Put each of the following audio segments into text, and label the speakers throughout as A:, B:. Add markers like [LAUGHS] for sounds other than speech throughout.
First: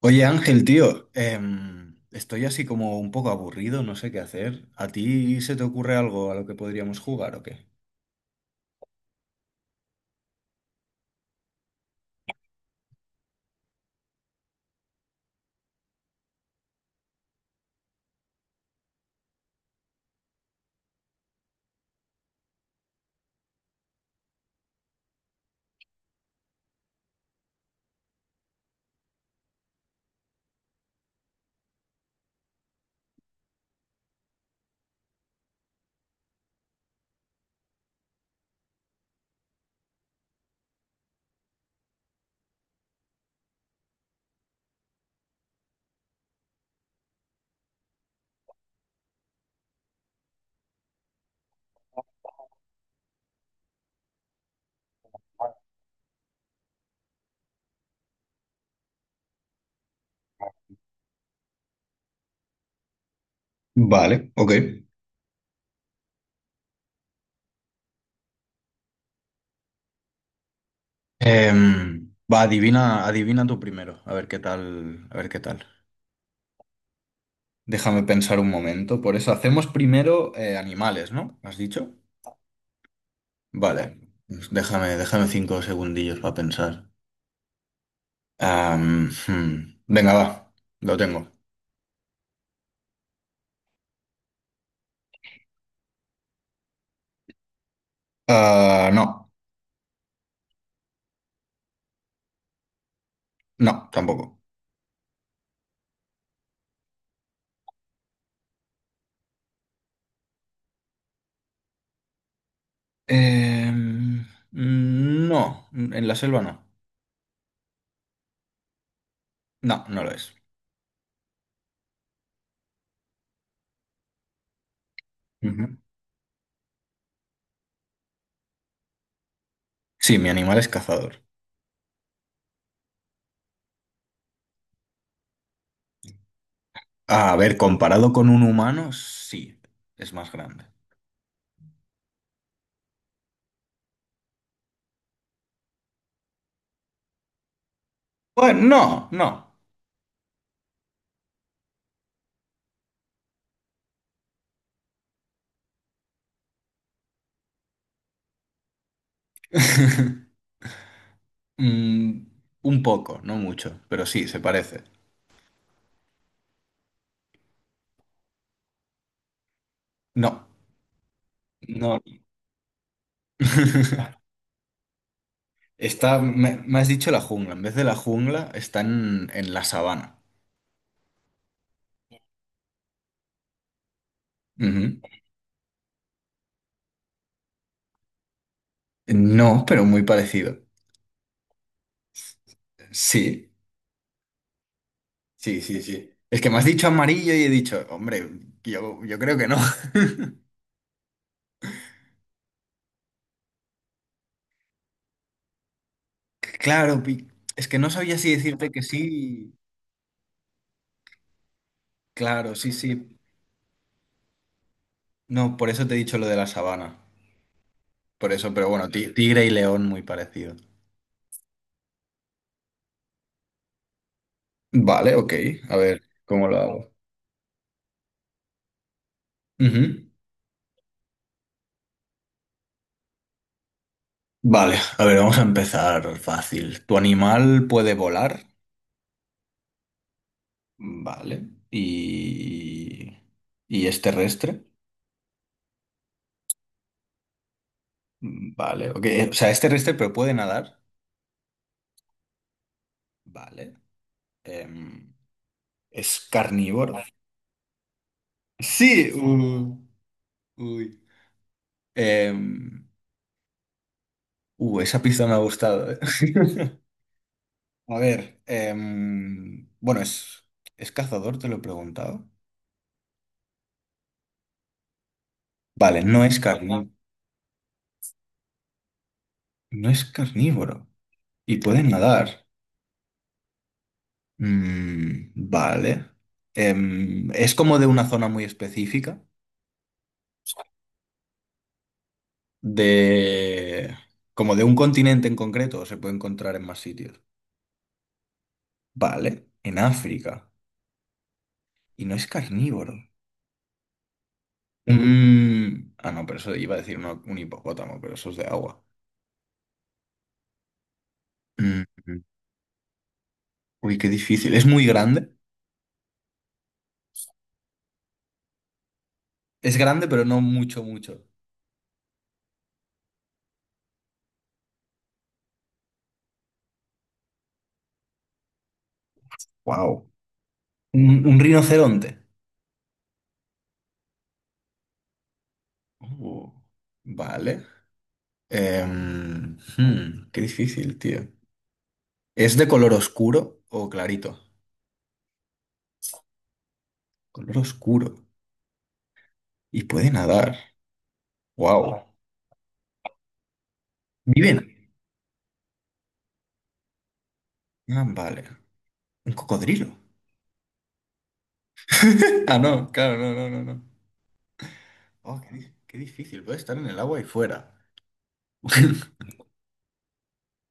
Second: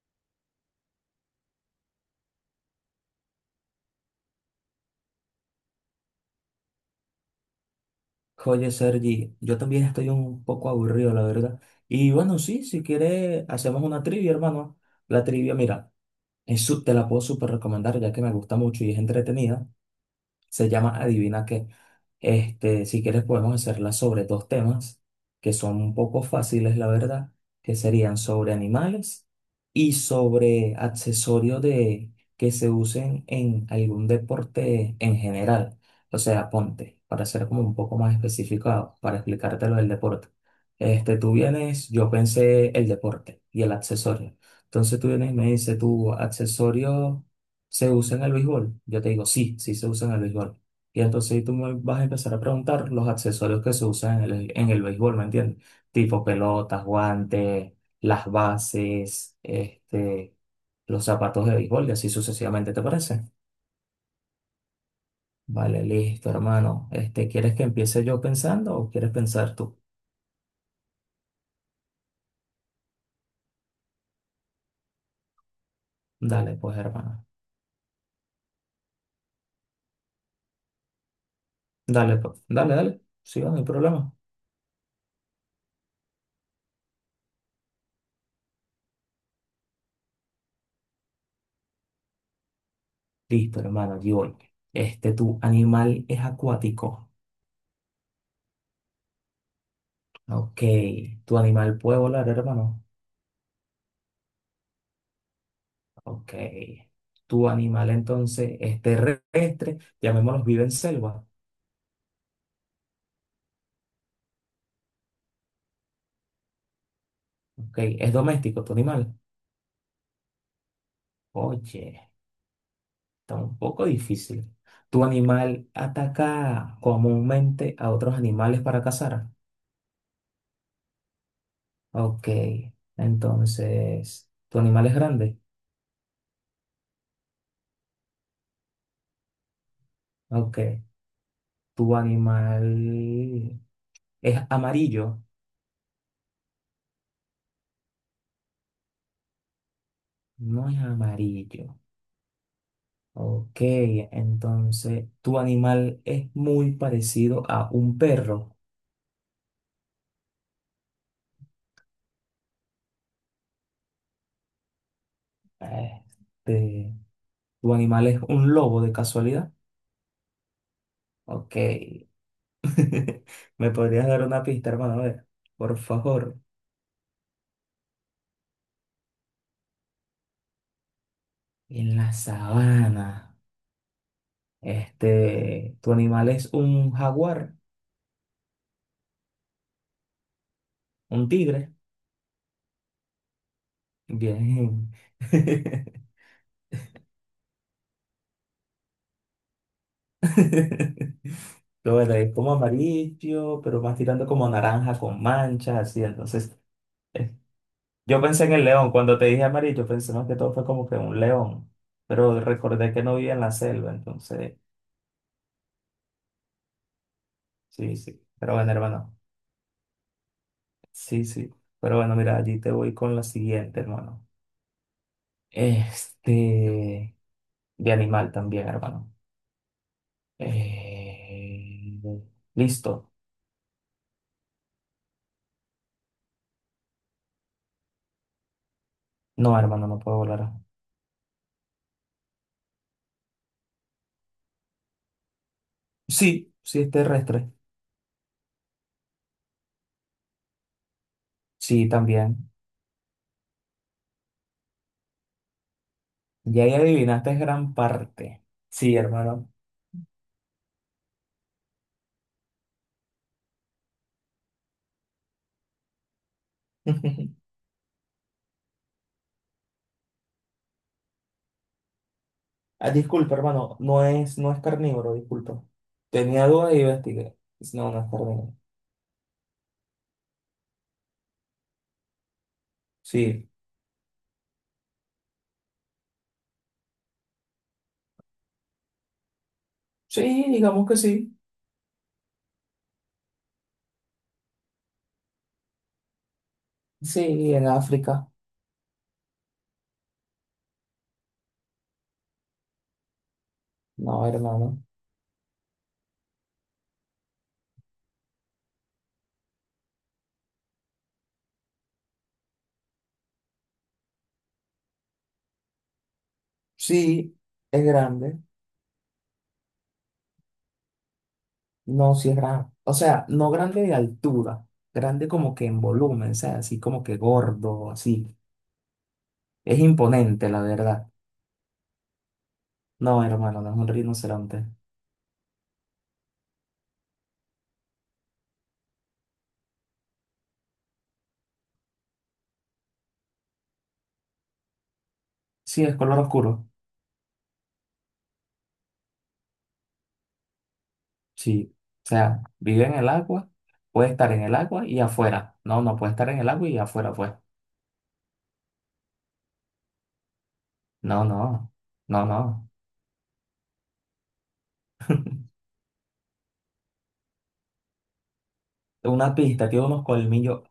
A: Oye Ángel, tío, estoy así como un poco aburrido, no sé qué hacer. ¿A ti se te ocurre algo a lo que podríamos jugar o qué?
B: Oye, Sergi, yo también estoy un poco aburrido, la verdad. Y bueno, sí, si quieres, hacemos una trivia, hermano. La trivia, mira, te la puedo súper recomendar ya que me gusta mucho y es entretenida. Se llama Adivina qué. Este, si quieres podemos hacerla sobre dos temas que son un poco fáciles, la verdad, que serían sobre animales y sobre accesorios de que se usen en algún deporte en general. O sea, ponte, para ser como un poco más especificado, para explicártelo del deporte. Este, tú vienes, yo pensé el deporte y el accesorio. Entonces tú vienes y me dices, ¿tu accesorio se usa en el béisbol? Yo te digo, sí, sí se usa en el béisbol. Y entonces ahí tú me vas a empezar a preguntar los accesorios que se usan en el béisbol, ¿me entiendes? Tipo pelotas, guantes, las bases, este, los zapatos de béisbol y así sucesivamente, ¿te parece?
A: Vale, ok.
B: Vale, listo, hermano. Este, ¿quieres que empiece yo pensando o quieres pensar tú?
A: Va, adivina tú primero, a ver qué tal, a ver qué tal.
B: Dale, pues, hermano.
A: Déjame pensar un momento. Por eso hacemos primero animales, ¿no? ¿Has dicho?
B: Dale, pues. Dale, dale. Sí, va, no hay
A: Vale.
B: problema.
A: Pues Déjame cinco segundillos para pensar. Venga, va. Lo tengo.
B: Listo, hermano, allí voy. Este, ¿tu animal es acuático?
A: Ah, no,
B: Ok. ¿Tu animal puede volar, hermano?
A: no, tampoco.
B: Ok. Tu animal entonces es terrestre, llamémoslo vive en selva.
A: Em, no, en la selva no.
B: Ok. Es doméstico tu animal.
A: No, no lo es.
B: Oye, está un poco difícil. Tu animal
A: Ujú.
B: ataca comúnmente a otros animales para cazar.
A: Sí, mi animal es cazador.
B: Ok. Entonces, tu animal es grande.
A: A ver, comparado con un humano, sí, es más
B: Ok.
A: grande.
B: Tu animal es amarillo.
A: Bueno, no, no.
B: No es amarillo. Ok. Entonces, tu animal es muy parecido a un perro.
A: [LAUGHS] Mm, un poco, no mucho, pero sí, se parece.
B: Este, ¿tu animal es un lobo de casualidad?
A: No,
B: Ok.
A: no.
B: [LAUGHS] ¿Me podrías
A: [LAUGHS]
B: dar una pista, hermano? A ver, por
A: Está,
B: favor.
A: me has dicho la jungla. En vez de la jungla, está en la sabana.
B: En la sabana.
A: Ujú.
B: Este, ¿tu animal es un jaguar?
A: No, pero muy parecido.
B: ¿Un tigre?
A: Sí.
B: Bien.
A: Sí, sí,
B: [LAUGHS]
A: sí. Es que me has dicho amarillo y he dicho, hombre, yo creo que no.
B: Lo bueno, es como amarillo, pero más tirando como naranja con manchas, así. Entonces,
A: [LAUGHS] Claro, pi-
B: eh,
A: es que no sabía
B: yo
A: si
B: pensé en el
A: decirte que
B: león. Cuando te dije
A: sí.
B: amarillo, pensé más que todo fue como que un león. Pero
A: Claro, sí,
B: recordé que
A: sí.
B: no vivía en la selva, entonces.
A: No, por eso te he dicho lo de la sabana.
B: Sí, sí.
A: Por eso,
B: Pero
A: pero
B: bueno,
A: bueno, ti-
B: hermano.
A: tigre y león muy parecido.
B: Sí, sí. Pero bueno, mira, allí te voy con la siguiente, hermano.
A: Vale, ok. A ver, ¿cómo lo hago?
B: Este, de animal también, hermano.
A: Ujú.
B: Eh, listo.
A: Vale, a ver, vamos a empezar fácil. ¿Tu animal puede volar?
B: No, hermano, no puedo volar.
A: Vale. Y es terrestre?
B: Sí, sí es terrestre.
A: Vale, ok. O sea, es terrestre, pero puede nadar.
B: Sí, también.
A: Vale. Em, es
B: Ya ahí
A: carnívoro.
B: adivinaste gran parte. Sí,
A: Sí,
B: hermano.
A: uy. Em, Esa pista me ha gustado. [LAUGHS]
B: [LAUGHS]
A: A ver, bueno, ¿es cazador? Te lo he preguntado.
B: Ah, disculpa, hermano. No es carnívoro, disculpa.
A: Vale,
B: Tenía dudas y investigué. No, no es carnívoro.
A: no es carnívoro. Y puede nadar.
B: Sí.
A: Mm, vale. Es como de una zona muy específica,
B: Sí, digamos que sí.
A: de como de un continente en concreto, o se puede encontrar en más sitios.
B: Sí, en África.
A: Vale, en África. Y no es carnívoro.
B: No, hermano.
A: Ah, no, pero eso iba a decir un hipopótamo, pero eso es de agua. Mm, Uy, qué difícil. Es muy grande.
B: Sí, es grande.
A: Es grande, pero no mucho, mucho.
B: No, sí es grande. O sea, no grande de altura, grande como que en volumen, o sea, así como que gordo, así. Es
A: Wow.
B: imponente, la verdad.
A: Un rinoceronte.
B: No, hermano, no es un rinoceronte.
A: Uh, vale. Qué difícil, tío. ¿Es de color oscuro o clarito?
B: Sí, es color oscuro.
A: Color oscuro. Y puede nadar.
B: Sí.
A: Wow.
B: O sea, vive en el agua, puede estar en el
A: Viven.
B: agua y afuera. No, no puede estar en el agua y afuera, pues.
A: Ah, vale. Un cocodrilo.
B: No, no, no, no.
A: [LAUGHS] Ah, no, claro, no, no, no, no. Oh, di- qué difícil. Puede estar en el agua y fuera.
B: Una
A: [LAUGHS]
B: pista tiene unos colmillos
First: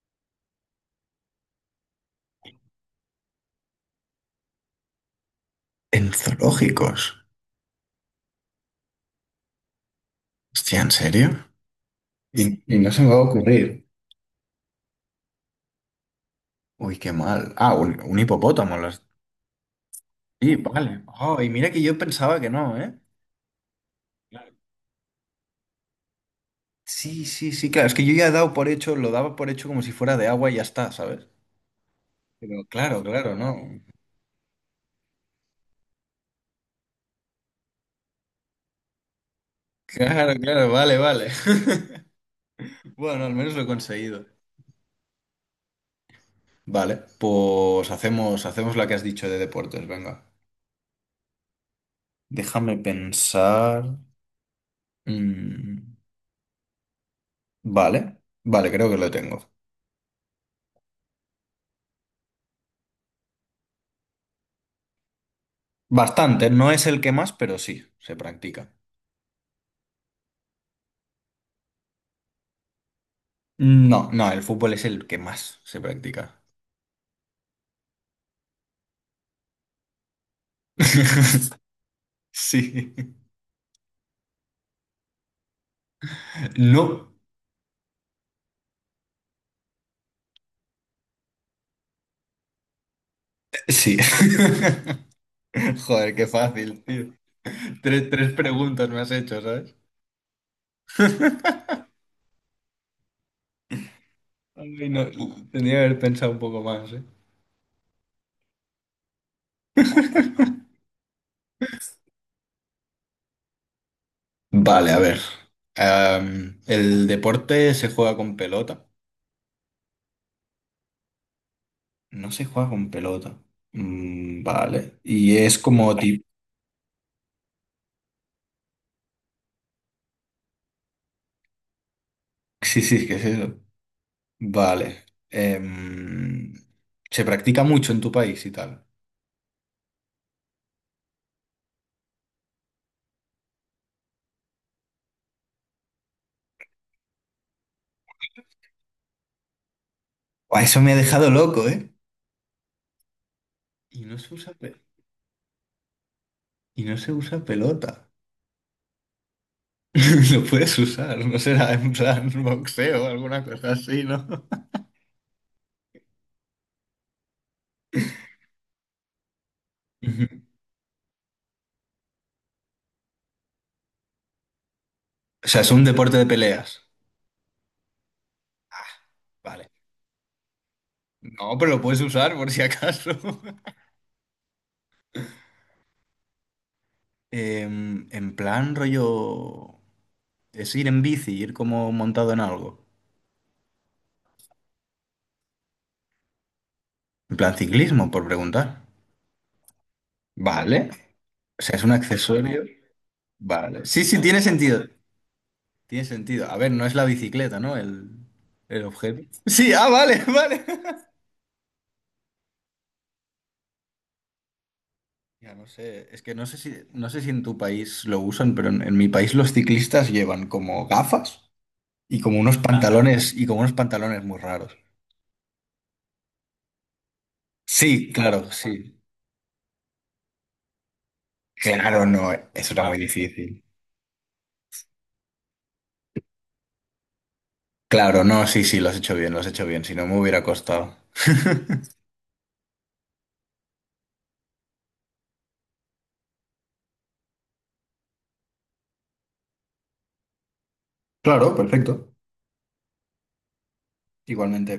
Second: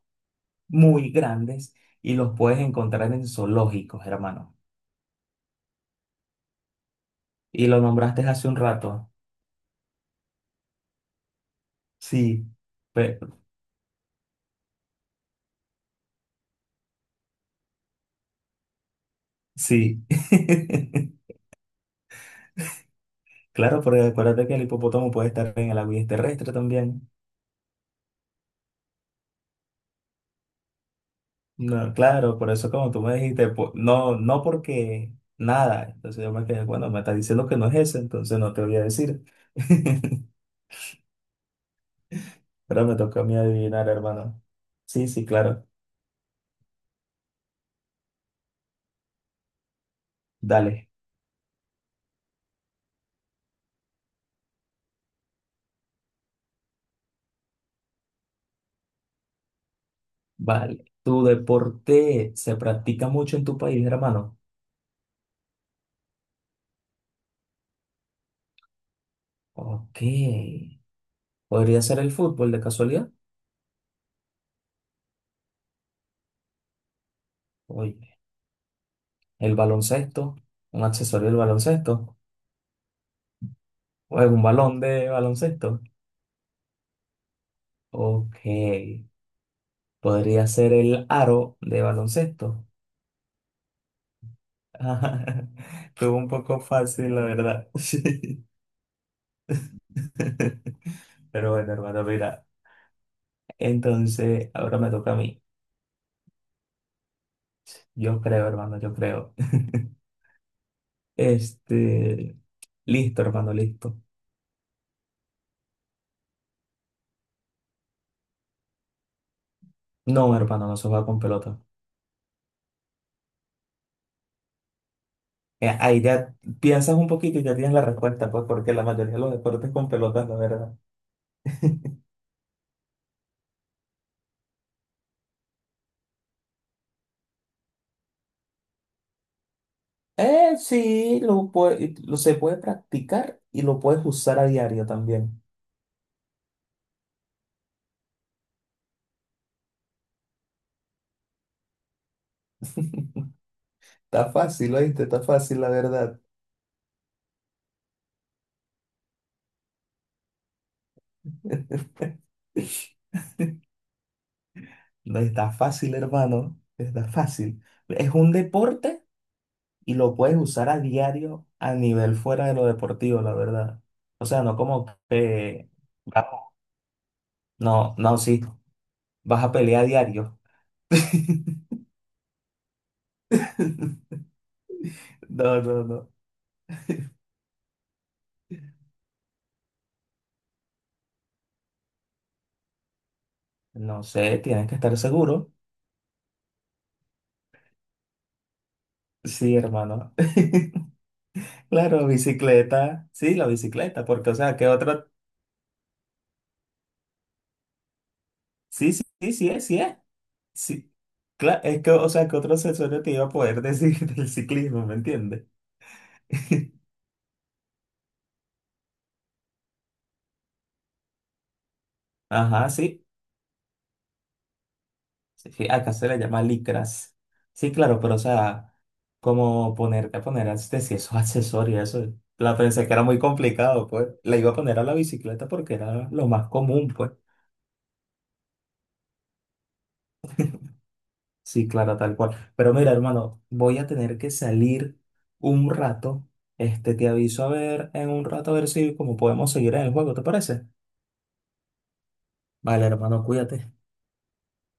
B: muy grandes y los puedes encontrar en zoológicos, hermano.
A: En zoológicos.
B: Y lo nombraste hace un rato.
A: Hostia, ¿en serio?
B: Sí,
A: Y no se me va
B: pe-
A: a ocurrir. Uy, qué mal. Ah, un hipopótamo. Las...
B: sí.
A: Sí, vale.
B: [LAUGHS]
A: Oh, y mira que yo pensaba que no, ¿eh?
B: Claro, porque acuérdate
A: Claro.
B: que el hipopótamo puede estar en el agua y es terrestre también.
A: Sí, sí, sí, claro. Es que yo ya he dado por hecho, lo daba por hecho como si fuera de agua y ya está, ¿sabes?
B: No, claro, por
A: Pero
B: eso como
A: claro,
B: tú me
A: claro,
B: dijiste,
A: no.
B: no, no porque nada. Entonces yo me quedé, bueno, me está diciendo que no es ese, entonces no te voy a decir. [LAUGHS]
A: Claro, claro, vale, vale. [LAUGHS]
B: Pero me toca a
A: Bueno, al
B: mí
A: menos lo he
B: adivinar,
A: conseguido.
B: hermano. Sí, sí, claro.
A: Vale, pues hacemos la que has dicho de deportes, venga.
B: Dale.
A: Déjame pensar. Mm, vale, vale, creo que lo tengo.
B: Vale. ¿Tu deporte se practica mucho en tu país, hermano?
A: Bastante, no es el que más, pero sí, se practica.
B: Ok. ¿Podría ser el fútbol de casualidad?
A: No, no, el fútbol es el que más se practica.
B: Oye, el baloncesto, un accesorio del
A: [LAUGHS]
B: baloncesto,
A: Sí.
B: o un balón de baloncesto.
A: No,
B: Ok, podría ser el aro de baloncesto.
A: sí. [LAUGHS]
B: [LAUGHS]
A: Joder,
B: Estuvo
A: qué
B: un poco
A: fácil, tío.
B: fácil, la verdad. [LAUGHS]
A: Tres
B: Sí.
A: preguntas me has hecho, ¿sabes?
B: Pero bueno, hermano, mira. Entonces, ahora
A: Ay,
B: me
A: no,
B: toca a mí.
A: tendría que haber pensado un poco más, ¿eh?
B: Yo creo, hermano, yo creo. [LAUGHS] Este, listo, hermano, listo.
A: Vale, a ver. El deporte se juega con pelota.
B: No, hermano, no se juega con pelota.
A: No se juega con pelota. Mm, vale. Y es como
B: Ahí
A: tipo.
B: ya piensas un poquito y ya tienes la respuesta, pues, porque la mayoría de los deportes con pelotas, la verdad.
A: Sí, sí, ¿qué es eso? Vale. Se practica mucho en tu país y tal.
B: Sí, lo, lo se puede practicar y lo puedes usar a diario también.
A: Buah, eso me ha dejado loco, ¿eh? Y no
B: Está
A: se usa,
B: fácil,
A: pe-
B: ¿oíste? Está fácil, la verdad.
A: y no se usa pelota. [LAUGHS] Lo puedes usar, no será en plan boxeo o alguna cosa así, ¿no?
B: No está fácil, hermano. Está fácil. Es un deporte y lo
A: Ujú.
B: puedes usar a diario a nivel fuera de lo deportivo, la verdad. O sea, no como
A: O sea,
B: que...
A: es un deporte de peleas.
B: No, no, sí.
A: Ah,
B: Vas a
A: vale.
B: pelear a diario.
A: No,
B: [LAUGHS]
A: pero lo puedes usar por si acaso. [LAUGHS]
B: No, no, no.
A: En plan rollo... Es ir en bici, ir como montado en algo.
B: No sé, tienes que estar seguro.
A: En plan ciclismo, por preguntar.
B: Sí, hermano. [LAUGHS]
A: Vale. O sea, es un
B: Claro,
A: accesorio.
B: bicicleta, sí, la
A: Vale. Sí,
B: bicicleta,
A: sí,
B: porque, o
A: tiene
B: sea, qué
A: sentido.
B: otro,
A: Tiene sentido. A ver, no es la bicicleta, ¿no? El
B: sí, sí,
A: objeto.
B: sí, sí, es,
A: Sí,
B: sí,
A: ah,
B: es,
A: vale, [LAUGHS] vale.
B: sí, claro, es que, o sea, qué otro accesorio te iba a poder decir [LAUGHS] del ciclismo, ¿me entiendes?
A: Ya no sé, es que no sé si,
B: [LAUGHS]
A: no sé si en tu país lo usan, pero en mi país los ciclistas llevan como gafas y como unos
B: Ajá, sí,
A: pantalones y como unos pantalones muy raros.
B: sí, sí, acá se le llama licras, sí, claro,
A: Sí,
B: pero, o
A: claro,
B: sea,
A: sí.
B: como ponerte a poner, este, si esos accesorios,
A: Claro,
B: eso,
A: no,
B: la
A: eso era
B: pensé que
A: muy Wow.
B: era muy
A: difícil.
B: complicado, pues, la iba a poner a la bicicleta porque era lo más común, pues.
A: Claro, no, sí, sí, lo has hecho bien, lo has hecho bien, si no me hubiera costado.
B: Sí, claro, tal cual. Pero mira, hermano, voy a tener que salir un rato. Este, te aviso a ver en un rato a ver si como podemos seguir en el juego, ¿te parece?
A: Claro, perfecto.
B: Vale, hermano, cuídate.
A: Igualmente.